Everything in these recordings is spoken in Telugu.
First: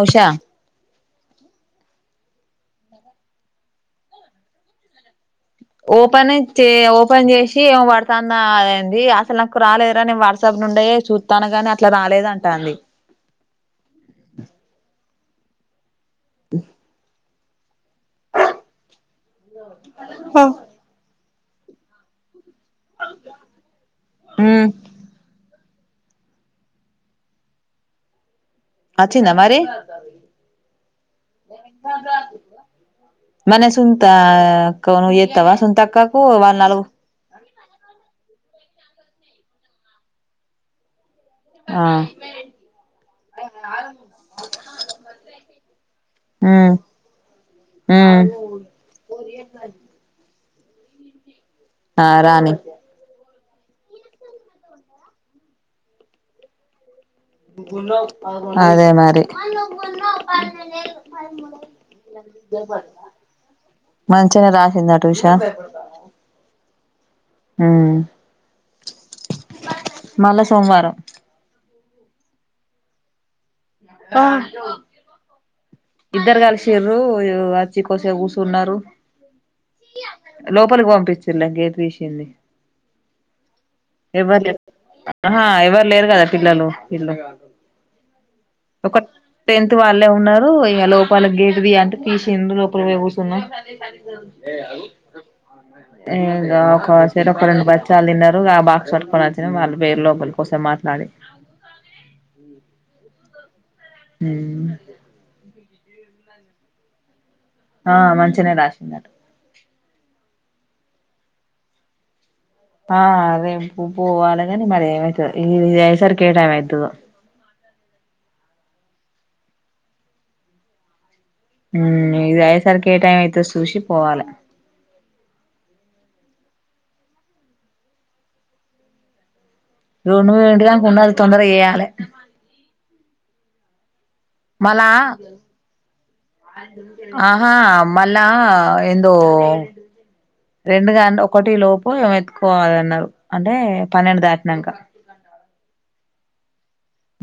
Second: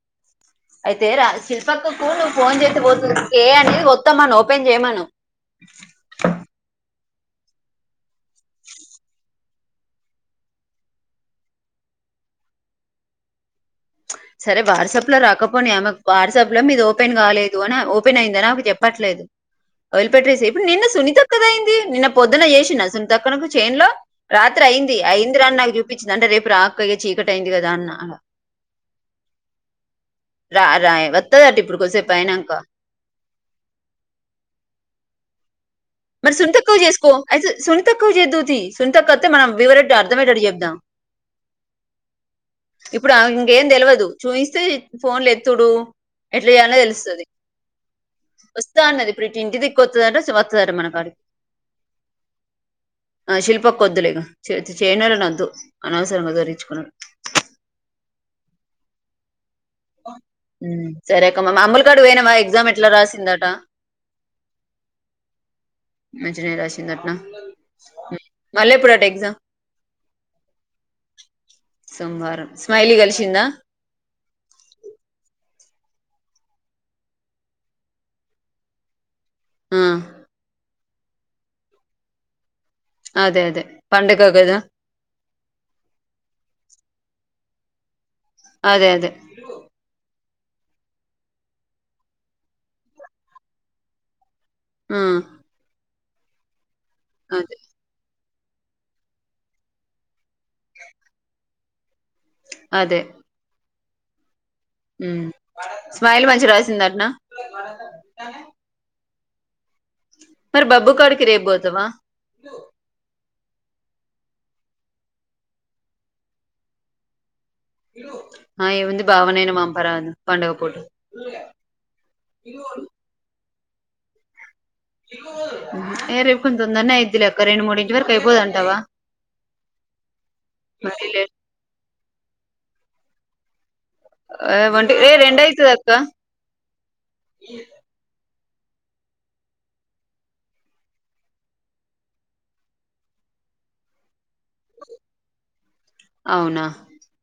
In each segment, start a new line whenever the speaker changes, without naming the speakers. ఉషా
అయితే రా శిల్పక్కకు ఫోన్ చెత్తే పోతుంది చేయండి ఒత్తమన ఓపెన్ చేయమను.
ఓపనే చే ఒప్ పన్ చేసి ఏం పడతాందా అనింది అసలు నాకు రాలేదురా నేను వాట్సాప్ నుండే చుత్తన్న గని అట్ల రాలేద్ అంటాంది.
సరే వాట్సప్ లో రాకపోని ఆమెక్ వాట్సాప్ల మీది ఓపెన్ కాలే పోనా ఓప్ న్ అయిందా నాకు చెప్పట్లేదు వదిలిపెట్టేసేయి ఇప్పుడు నిన్న సునీత [unintelligible] ఎంది నిన్న పొద్దున చెస్ [unintelligible] సునీతాక్కకి చెన్లో రాత్రి
మ్మ్
అయింది అయింది రా అని నాకు పప్పించిందింటే రేపు రా అక్క ఇగ చీకటి అయింది కదా అన్న అలా
అచ్చింద మరి
రా వత్తదట ఇప్పుడు కొద్దిసేపు అయినాక
మన సుంతా [unintelligible]
మరి సునీతక్కకి చేసుకో అయితే సునీతక్క కి చేదువు తి సునీతక్క వత్తే మనం వివరంగా అర్థమయ్యేటట్టు చెప్దాం
ఆ
ఇప్పుడు ఆమెకి ఇంకేం తెల్వదు చూయిస్తే ఫోన్లు ఎత్తుడు ఎట్లా
మ్మ్
చేయాల్నో తెలుస్తది
మ్మ్
వస్తా అన్నది ఇప్పుడు ఇంటి దిక్కు వస్తదంట సరే మనం ఆ
ఆ రాని
ఆ శిల్పక్క కొద్దులే ఇగ చే-చేయనోళ్లని వద్దు అనవసరంగా గురించుకున్
అదే మరి
ఉమ్, సరే అక్క మా అమ్ముల కాడికి పోయినావా ఎగ్జామ్ ఎట్లా రాసిందట
మంచినే రాసిందటు ఉషా
మంచినే రాశినందట్న
మ్మ్
మళ్ళీ ఇప్పుడు అంట ఎక్సమ్
మళ్ళా సోమవారం
సోమవారం స్మైలీ కలిసిందా
ఇద్దరు కలిసిరు వచ్చి కోసే కూర్చున్నారు
ఆ,
లోపలి పోం ప్పచ్చలాంగే రషని
అదే అదే పండగ
ఎవరు
కదా
లేరు హా ఎవరు లేరు కదా పిల్లలు ఇల్లగా
అదే
ఒక
అదే
టెన్త్ వాళ్ళే ఉన్నారు ఓ ఇక లోపకి గేటుది అంటే తీసిండు లోపలికీ పోయి కూర్చున్నాం
హ్మ్
ఇకా ఆ సెటిప్ [unintelligible] ఆ బాక్స్ పట్టుకొని వచ్చిన వాళ్ళు వేరు లోపలి కోసం మాట్లాడి
అదే
హ్మ్
హ్మ స్మైలీ మంచి రాసిందనా
ఆ మంచినే రాసిందట [unintelligible]
మరి బబ్బుకోడికి రేపుపోతావా
ఆ అదే పొవలాగనే మయితుది ఇసారి కే టైమ్ అయితుదు
ఆ ఇ వంది భావనైన మాంపార అ పండగ పోటు
హ్మ్ ఇక ఐసారి కేట [unintelligible] చూసిపోవాలె
ఏ రేపు కొంత తొందనే అయిదిలేక్క రెండు మూడుంచు వరకు అయిపోదంటావా
రండు వడుగా కొ ఉండాలి తొందర చేయాలి
ఏ
మలా
ఒంటి ఏ రెండు అయితది అక్క
ఆహా మల్ల ఏందో రెండుగా ఒకటి లోపు ఏ ఎతుకోవాలన్నారు అంటే పన్నెండు దకా [unintelligible]
అవునా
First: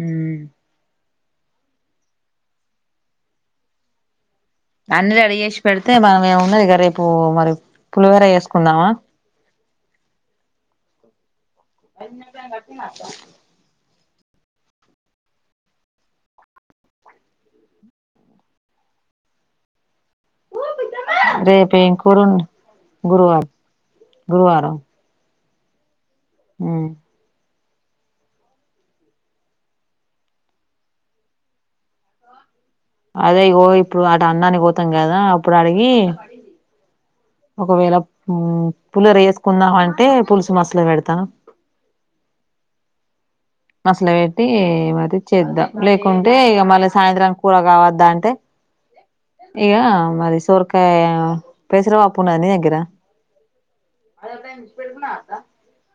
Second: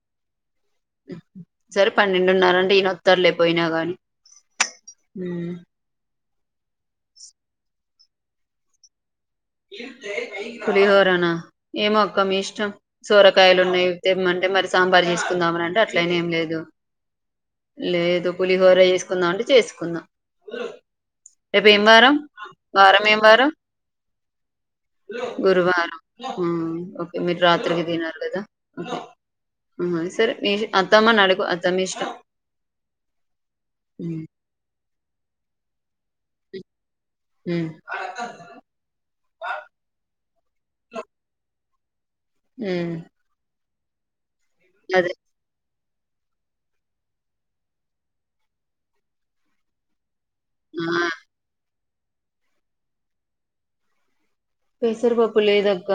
హ్మ్
పన్నెండున్నార అంటే ఈయన ఒత్తర్లేకపోయినా గాని
అన్ని రెడీ చేసి పెడితే మనమ ఏమ ఉన్నది ఇక రేపు మరి పులివేర వేసుకుందామా
పులిహోరనా ఏమో అక్క మీ ఇష్టం సోరకాయలు ఉన్నాయి తెమ్మంటే మరి సాంబార్ చేసుకుందామని అంటే అట్లనే ఏం లేదు లేదు పులిహోర చేసుకుందామంటే చేసుకుందాం
రేపు ఏం కూరొండ్
వారం ఏం
గురువార్
వారం
గురువారం
గురువారం మ్మ్ ఓకే మీరు రాత్రికి దినరు గదా ఆ సరే మీది అత్తమ్మనడుగు అత్తమిష్టం
అదే ఇగో ఇప్పుడాడ అన్నానిక్ పో తంగదా అప్పుడడిగి
మ్మ్
ఒకవేళ పు పులిహోర యేసుకుందామంటే పులుసు మసలి బెడతా
మ్మ్
అస్లే టే
అదే
మది చేద్దా లేకుంటే ఇగ మళ్ళ సాయంత్రం కూర గావద్దంటే ఇగ మరి సొర్కాయ
ఆ
పెసర బప్పుందా నీ దగ్గిరా
పెసర బప్పు లేదక్క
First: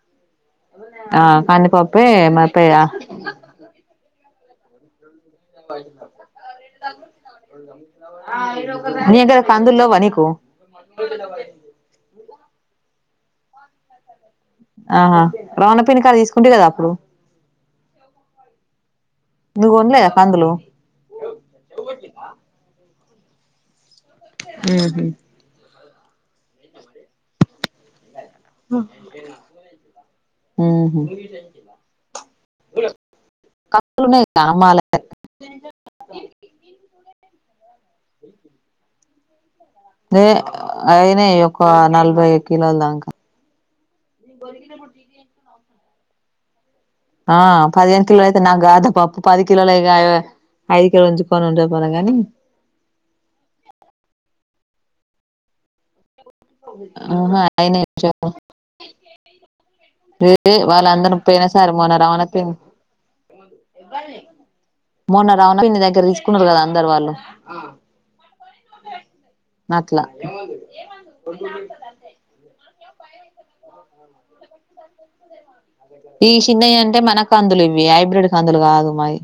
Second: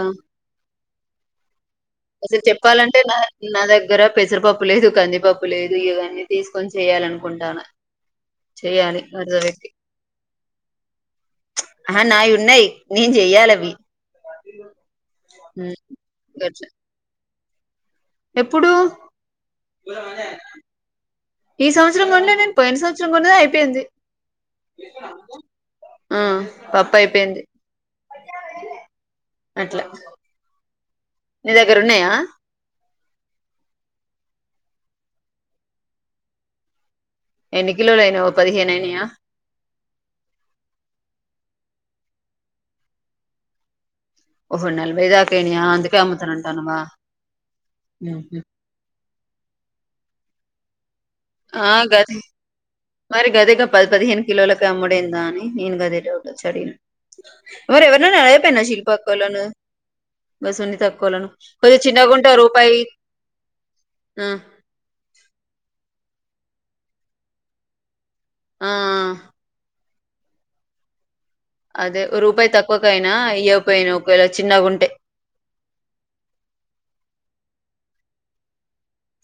ఆ కంది పప్పు
అసలు చెప్పాలంటే నా నా దగ్గర పెసరపప్ ప్ లేదు కంది పప్పు లేదు ఇవన్నీ తీసుకొని చెయ్యాలనుకుంటాన
[unintelligible] కందుల్లేవా నీకు
ఉన్నయ్ నేన్ జెయ్యాలవి
ఆహా రావణ పిన్నీ కాడ తీసుకుంటివి
గట్ల
గదా అప్పుడు
ఎప్పుడు
నువ్వు కొనలేదా కందులు
ఈ సంవత్సరం కొన్లే నేన్ పోయిన సమ్ [unintelligible] కొన్నదే అయిపొయింది
ఊహు
ఆ పప్పైపొయింది అట్ల
ఉహు
నీ దగ్గర ఉన్నయా
కాలునే కామాల
ఎన్ని కిలోలైనై ఓ పదిహేనైనయ
ఏ అయినాయ్ ఒక నలభై కిలోలు దాంకా
ఓహో నలభైదాక అయినయ అందే కేే అమ్ముతానంటన్నావా
ఆ పదిహేను కిలో అయితే నాకుగాదా పప్పు పది కిలోలగాయ అయి
ఆ గదే మరి గదేగా పది పదిహేను కిలోల గమ్ముడెంద అని నేను గదే డౌట్ చ్ అడిగినా
ఆహా
ఒరే
అయినాయి
ఎవరినన్న అడగకపోయినవ్ శిల్పక్కోలను గా
వాళ్ళందరూ
సునీతక్కోలను
పోయిన సారి
కొద్దిగా
మొన్న రమణ
చిన్నగుంటే
పిన్ని
రూపాయి ఉమ్
కున్నారు కదా అందరు వాళ్ళు
ఆ ఆ
అట్లా
అదే రూపాయి తక్కు క్కువకైనా ఇయ్యకాపోయినవ్ ఒకవేళ చిన్నగుంటే.
ఈ షిన్నయి అంటే మన కందులు ఇవి హైబ్రిడ్ కందులు కాదు మాయి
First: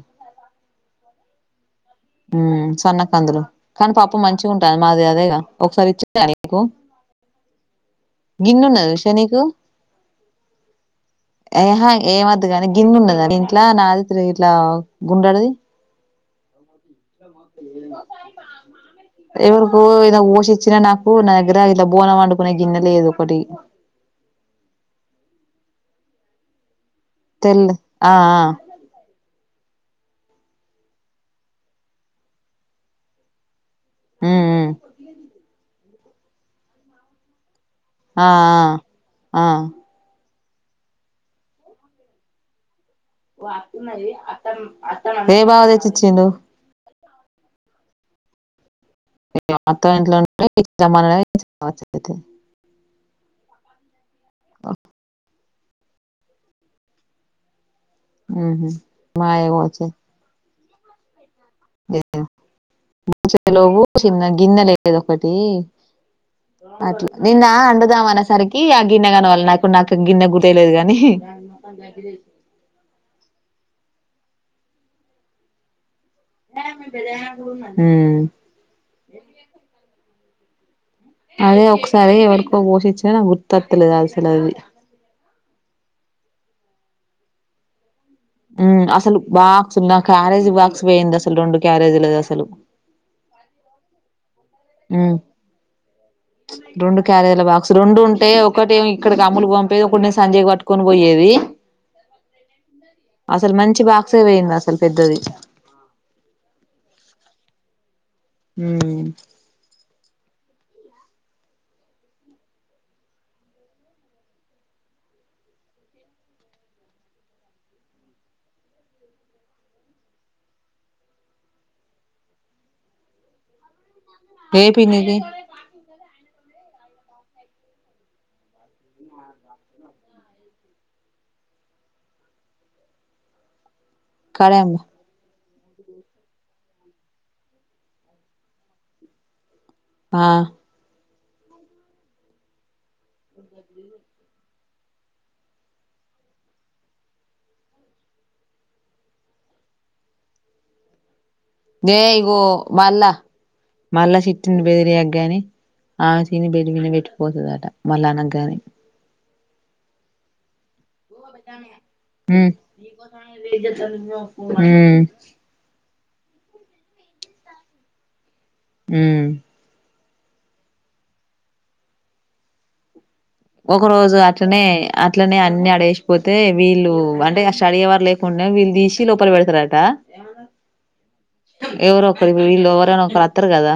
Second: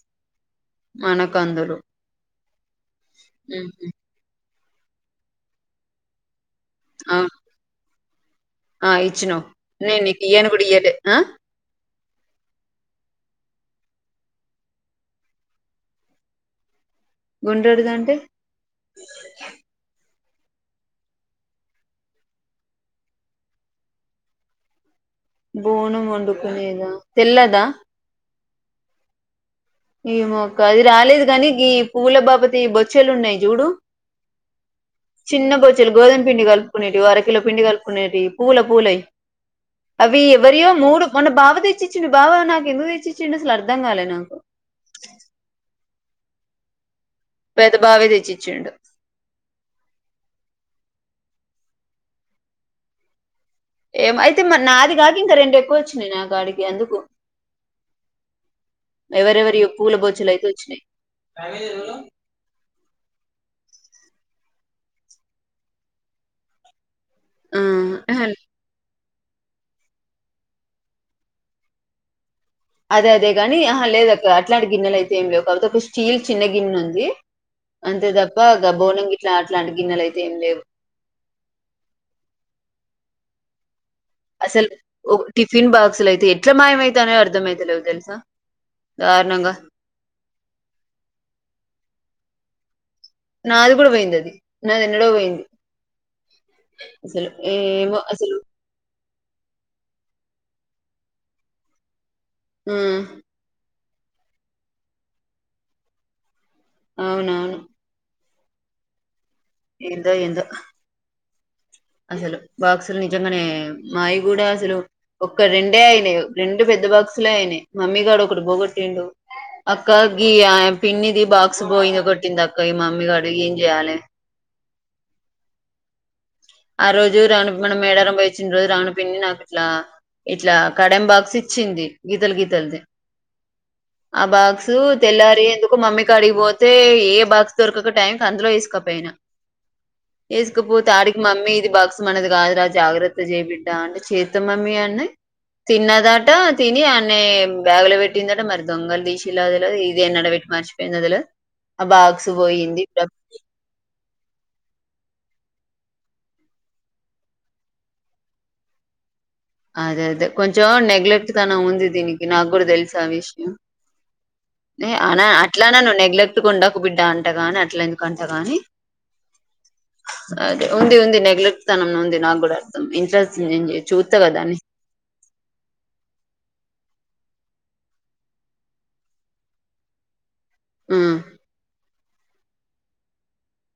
మనకందులు
మ్ సన్న కందులు కానీ పప్పు మన్ మంచిగుంటది మాది అదేగా ఒకసారి ఇచ్చినాగ నీకు
ఆ
గిన్నె ఉన్నది
ఆ
ఉషా నీకు
ఇచ్చినవ్ నేను నీకు ఇయ్యాను కూడా ఇయ్యలే ఆ
ఏమద్ గనీ గిన్నె ఉన్నదా నీ ఇంట్ల నాది తిరిగి ఇట్లా గుండ్రది
గుండ్రటిది అంటే
ఎవరికో ఏదో వో చి ఇచ్చిన నాకు నా దగ్గర ఇట్లా బోనం వండుకునే గిన్నె లేదు ఒకటి
బోనం వండుకునేద
తెల్లద్ ఆ ఆ
ఏమోక్క అది రాలేదు కానీ పూల బాపతి బొచ్చలు ఉన్నాయి చూడు
ఉమ్ ఉమ్
చిన్న బొచ్చలు గోదమ్పిండి కలుపుకునేటివి ఓ అర కిలో పిండి కలుప్ కునేటివి
ఆ
పూల పూలయి
ఆ ఆ
అవి మరియో మూడు మొన్న బావ తెచ్చిచ్చిండు బావ నాకుందుకు తె చిచ్చిండు అసల్ అర్థంకాలేనాకు
ఏ బావ దెచ్చి చిండు
పెద్ద బావే తెచ్చి ఇచ్చిండు
మా అత్తగారింట్లో ఉంటే ఇచ్చి రమ్మన్ గనే ఇచ్చి రావచ్చు అయితే
ఏమోయితే మరి నాది కాకింకా రెండు ఎ ఇవ్వొచ్చినయ్ నా గాడికి ఎందుకు
ఊహు
ఎవరే
మాయ
ఎవరియో
పోవచ్చు
పూల బొచ్చల్ అయితే చి [unintelligible]
మంచి [inaudible] నువ్వు చిన్న గిన్నె లేద ఒకటి అట్లా నిన్నా
ఆ ఆహా,
అందుధంఅన్నసరికి అ గిన్నెగాని వాళ్ళు నాకున్ నాకు గిన్నె గుర్తేలేదు గానీ
అదే అదే గాని ఆహ లేదక్క అట్లాంటి గిన్నెలయితే ఏం లేవు కవతపుష్ స్టీల్ చిన్నె గిన్ ఉంది. అంతే
ఉమ్.
తప్పా గా బోనం గిట్లా అట్లాంటి గిన్నెలయిత్ తేం లేవు
అదే ఒకసారి ఎవరికో పోసిచ్చిన నా గుర్తత్ తలేదు అసల్ అది
ఫిన్ బాక్సులైతే ఎట్ల మాయమైతనయో అర్థమైతలేవు తెలుసా.
ఉమ్ అసలు
దారుణంగా
బాక్స్ నా క్యారేజ్ బాక్స్ వోయింద్ అసలు రొండు క్యారేజీలది అస్ సలు
నాది కూడ వోయిందది
ఉమ్ రొండు
అసలు
క్యారేజల బాక్స్ రొండు
ఏమో
ఉంటే
అసలు
ఒకటి ఏమి ఇక్కడికి అమ్మలు పంపేది ఒకటి నేను సంజయ్ కి పట్టుకొని పోయేది.
ఆ
అసలు మంచి బాక్ సే వోయింద్ అసలు పెద్దది
అవునవును
హ్మ్
ఏందో ఏందో అసలు బాక్సులు నిజంగానే మాయి కూడా అసలు ఒక్క రెండే అయినయి. రెండు పెద్ద బాక్సులే అయినాయి. మమ్మీగాడు ఒకటి పోగొట్టిండు. అక్కా గీ ఆ పిన్నిది బాక్సు పోయా కొట్టింది అక్క ఈ మమ్మీగాడు. ఏం చెయ్యాలే?
ఏ పిన్నిది
ఆ రోజు రాణి మనం మేడారం పోయి వచ్చిన్ రోజు రాణి పిన్ని నాకు అట్లా ఇట్లా కడం బాక్స్ ఇచ్చింది గీతల్ గీతల్ది ఆ బాక్సు
కడేమ్మ
తెల్లారి ఎందు కు మమ్మీకాడికి పోతే ఏ బాక్స్ దొరకక టైంకు అందులో ఎసుకపోయినా
ఆ
ఎసుకుపోతే ఆడిక్ మమ్మీ ఇది బాక్స్ మనది కాదురా జాగ్రత్త చేయి బిడ్డా అంటే, చేత్త మమ్మీ అన్ని తిన్నదట తిని ఆన్నే బ్యాగ్ లో పెట్టిందట మర్ దొంగల్ దీశిన్ లా తెల్వది. ఇది ఏడ్నన్న పెట్ మర్చిపోయిందా తెల్వది
నే ఇగో మల్లా మల్ల సిట్టిండు బెదిరియక్ గాని ఆమె తిని బెడ్ మిన్నె పెట్ పోతదట మళ్ళా అనక్ గాని
ఆదె అదే కొంచం నెగ్లెక్ ట్ తనం ఉంది దీనికి నాకు
ఉమ్
కూడా తెలుసా ఆ విషయం నే అనా అట్లనను నేగ్ లెక్ట్ కుండకు బిడ్డ అంటగాని అట్ల ఎందుకంటగాని
ఉమ్
అదే ఉంది ఉంది నెగ్లెక్ట్ తనం ఉంది నా కూడా [inaudible] ఇంట్రెస్
ఒక రోజు అట్లనే అట్లనే అన్ని అడేసిపోతే వీళ్ళూ అంటే ఆ స్టడీహౌర్ లేకుండే వీళ్ దీసి లోపల పెడతరట
మ్మ్
ఎవరో ఒకరు వీళ్ళు ఎవరైనా ఒకరు అత్తరు గదా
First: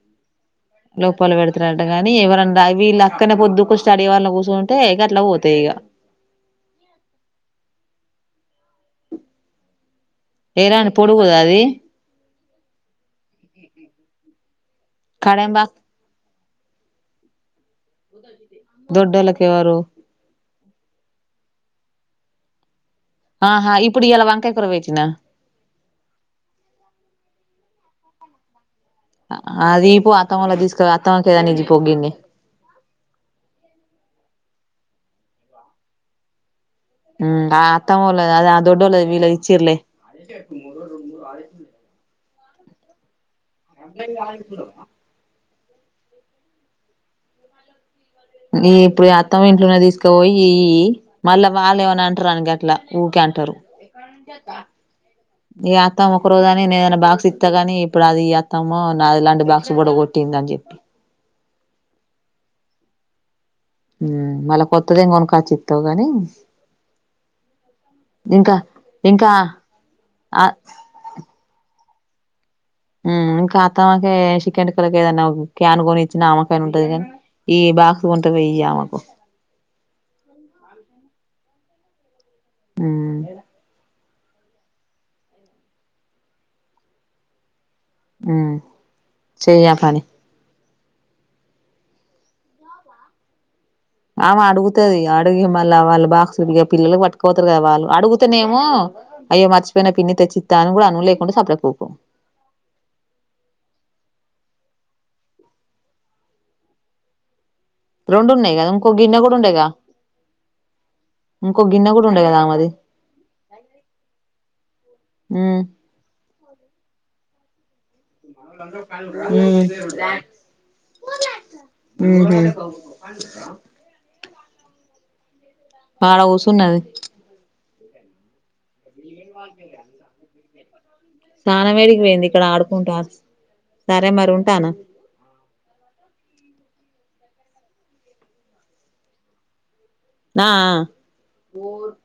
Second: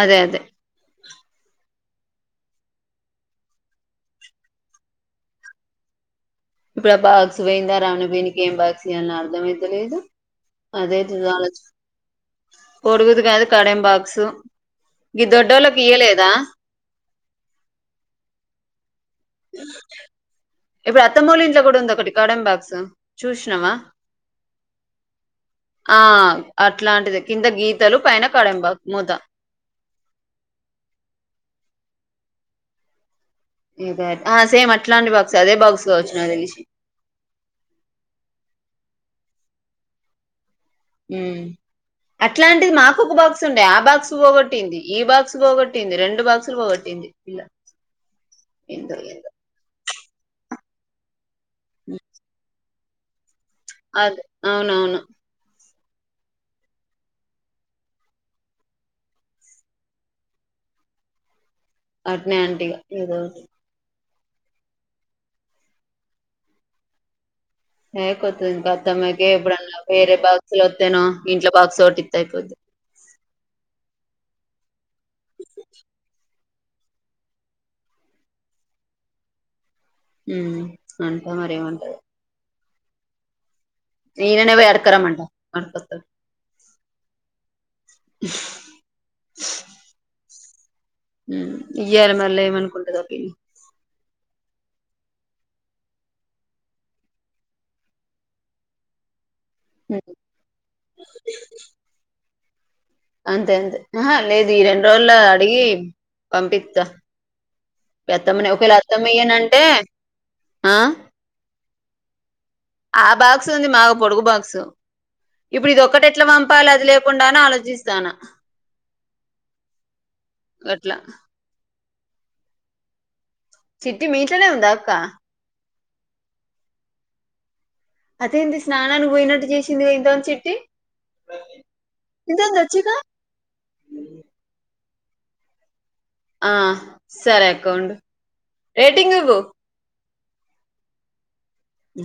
అదే అదే
లోపల పెడుతారంటగాని ఎవరన్నా వీళ్ళ కానీ పొద్దుకు స్టడీ అవర్లా కూసుంటే గట్ల పోతయి ఇగ
ఇప్పుడు ఆ బాక్స్ పోయిందా రావన వీనికి ఏం బాక్స్ ఇయ్యాల్న అర్థంమయితలేదు.
ఏరాని
అదే
పొడుగుదా అది
[unintelligible] పోడుగుది కాదు కడెం బాక్స్ గీ
కడెంబాక్
దొడ్డోళ్ళకి ఇయ్యలేదా
దొడ్డోళ్ళకి ఎవరు
ఇప్పుడు అత్తమ్మోల ఇంట్ల కూడ ఉంది ఒకటి. కడెం బాక్స్ చూసినవా
ఆహా ఇప్పుడు ఇయాల వంకాయ కూర పెట్టినా
ఆ అట్లాంటిదే కింద గీ తలు పైన కడెం బా
అది ఇయిపో అత్తమోళ్ళది తీసుకురా, అత్తమ్మకి ఏదన్న ఇయ్యిపో గిన్నే.
ఆ సేమ్ అట్లాంటి బాక్స్ అదే బాక్స్ కావచ్చు నాక్ తెలిసి.
ఆ అత్తమోలది అది ఆ దొడ్డోలది వీళ్ళే ఇచ్చిర్లే. ర ఆ
ఉమ్ అట్లాంటిది మాకు ఒక బాక్స్ ఉండే ఆ బాక్స్ పోగొట్టింది ఈ బాక్స్ పోగొ ట్టింది రెండు బాక్సులు పోగొట్టింది పిల్ల.
ఈ
ఏందో
ఇప్పుడు
ఏందో
అత్తమ్మ ఇంట్లున్నది తీసుకపోయి యియ్యీ. మళ్ళ వాళ్ళు ఏమన అంటరని గట్లా ఊకే అంటరు.
అద్ అవునవును.
ఇగ అత్తమ్మ ఒక రోజు అని నేదైనా బాక్స్ ఇత్త గాని, ఇప్పుడు అది ఇయ్యి అత్తమ్మ నాది ఇలాంటి బాక్స్ పొడకొట్టింది అని చెప్పి.
అట్నే అంటీగా ఏదోటి
మ్మ్ మళ్ళ కొత్తదేం కొనుకచ్చిత్తవ్ గానీ
హే కొత్తది ఇంక అత్తమ్మకే ఎప్పుడన్న వేరే
ఆ
బాక్స్లు వత్తెనా ఇంట్లో బాక్స్ ఓటి అయిపోద్ది
మ్ ఇంకత్తమ్మకే షిక్కెం వొళకు ఏదన్న క్యాన్ కొనిచ్చినామ పని ఉంటది గాని ఈ బాక్స్ కొంటవొయ్యి యియ్యామకు.
మ్మ్ అంటా మరేంమ
హ్మ్
ఈయననే పొయి అడుక్కరంమంట అడుక్కొస్తడు.
మ్మ్ చెయ్యాపనీ.
మ్ ఇయ్యాల మళ్ల ఏమనుకుంటదో పిన్ని
ఆమ అడుగుతది అడిగి మళ్ల వాళ్ళు బాక్స్ ఇగ పిల్లలకి పట్టుకపోతరు కదా వాళ్ళు అడుగుతనేమో అయ్యో మర్చిపోయిన పిన్ని తెచ్చీత్తా అని కూడ అను లేకుంటే సప్పుడసేయక ఊకో.
అంతే అంతే ఆ లేదు ఈ రెండు రోజులు అడిగి పంపిస్తా
రెండు
పెత్తమని
ఉన్నాయి కదా
ఒకేళ
ఇంకో గిన్నె
అథమయ్యాన
కూడా
అంటే
ఉండేగా
ఆ
ఒక గిన్న కూడా ఉండ కదా
ఆ బాక్స్ ఉంది మాకు పొడుగు బాక్సు
హ్మ్
ఇప్పుడు ఇది ఒక్కటి ఎట్లా పంపాలి అది లేకుండా అనే ఆలోచించ జీస్తానా
[inaudible]
గట్లా
ఉహు
సిట్టి మి ట్లానే ఉందా అక్క
అడ కుసునది
అదే స్నానికి పోయినట్టు చేసింది ఇంత చెట్టి
సాన వేడికి పోయింది ఇక్కడ
వచ్చిగా
ఆడుకుంతనది సరే మరి ఉంటానా
ఆ సరే అక్క రేటింగ్ ఇవు
నా ఆ ఆ
అ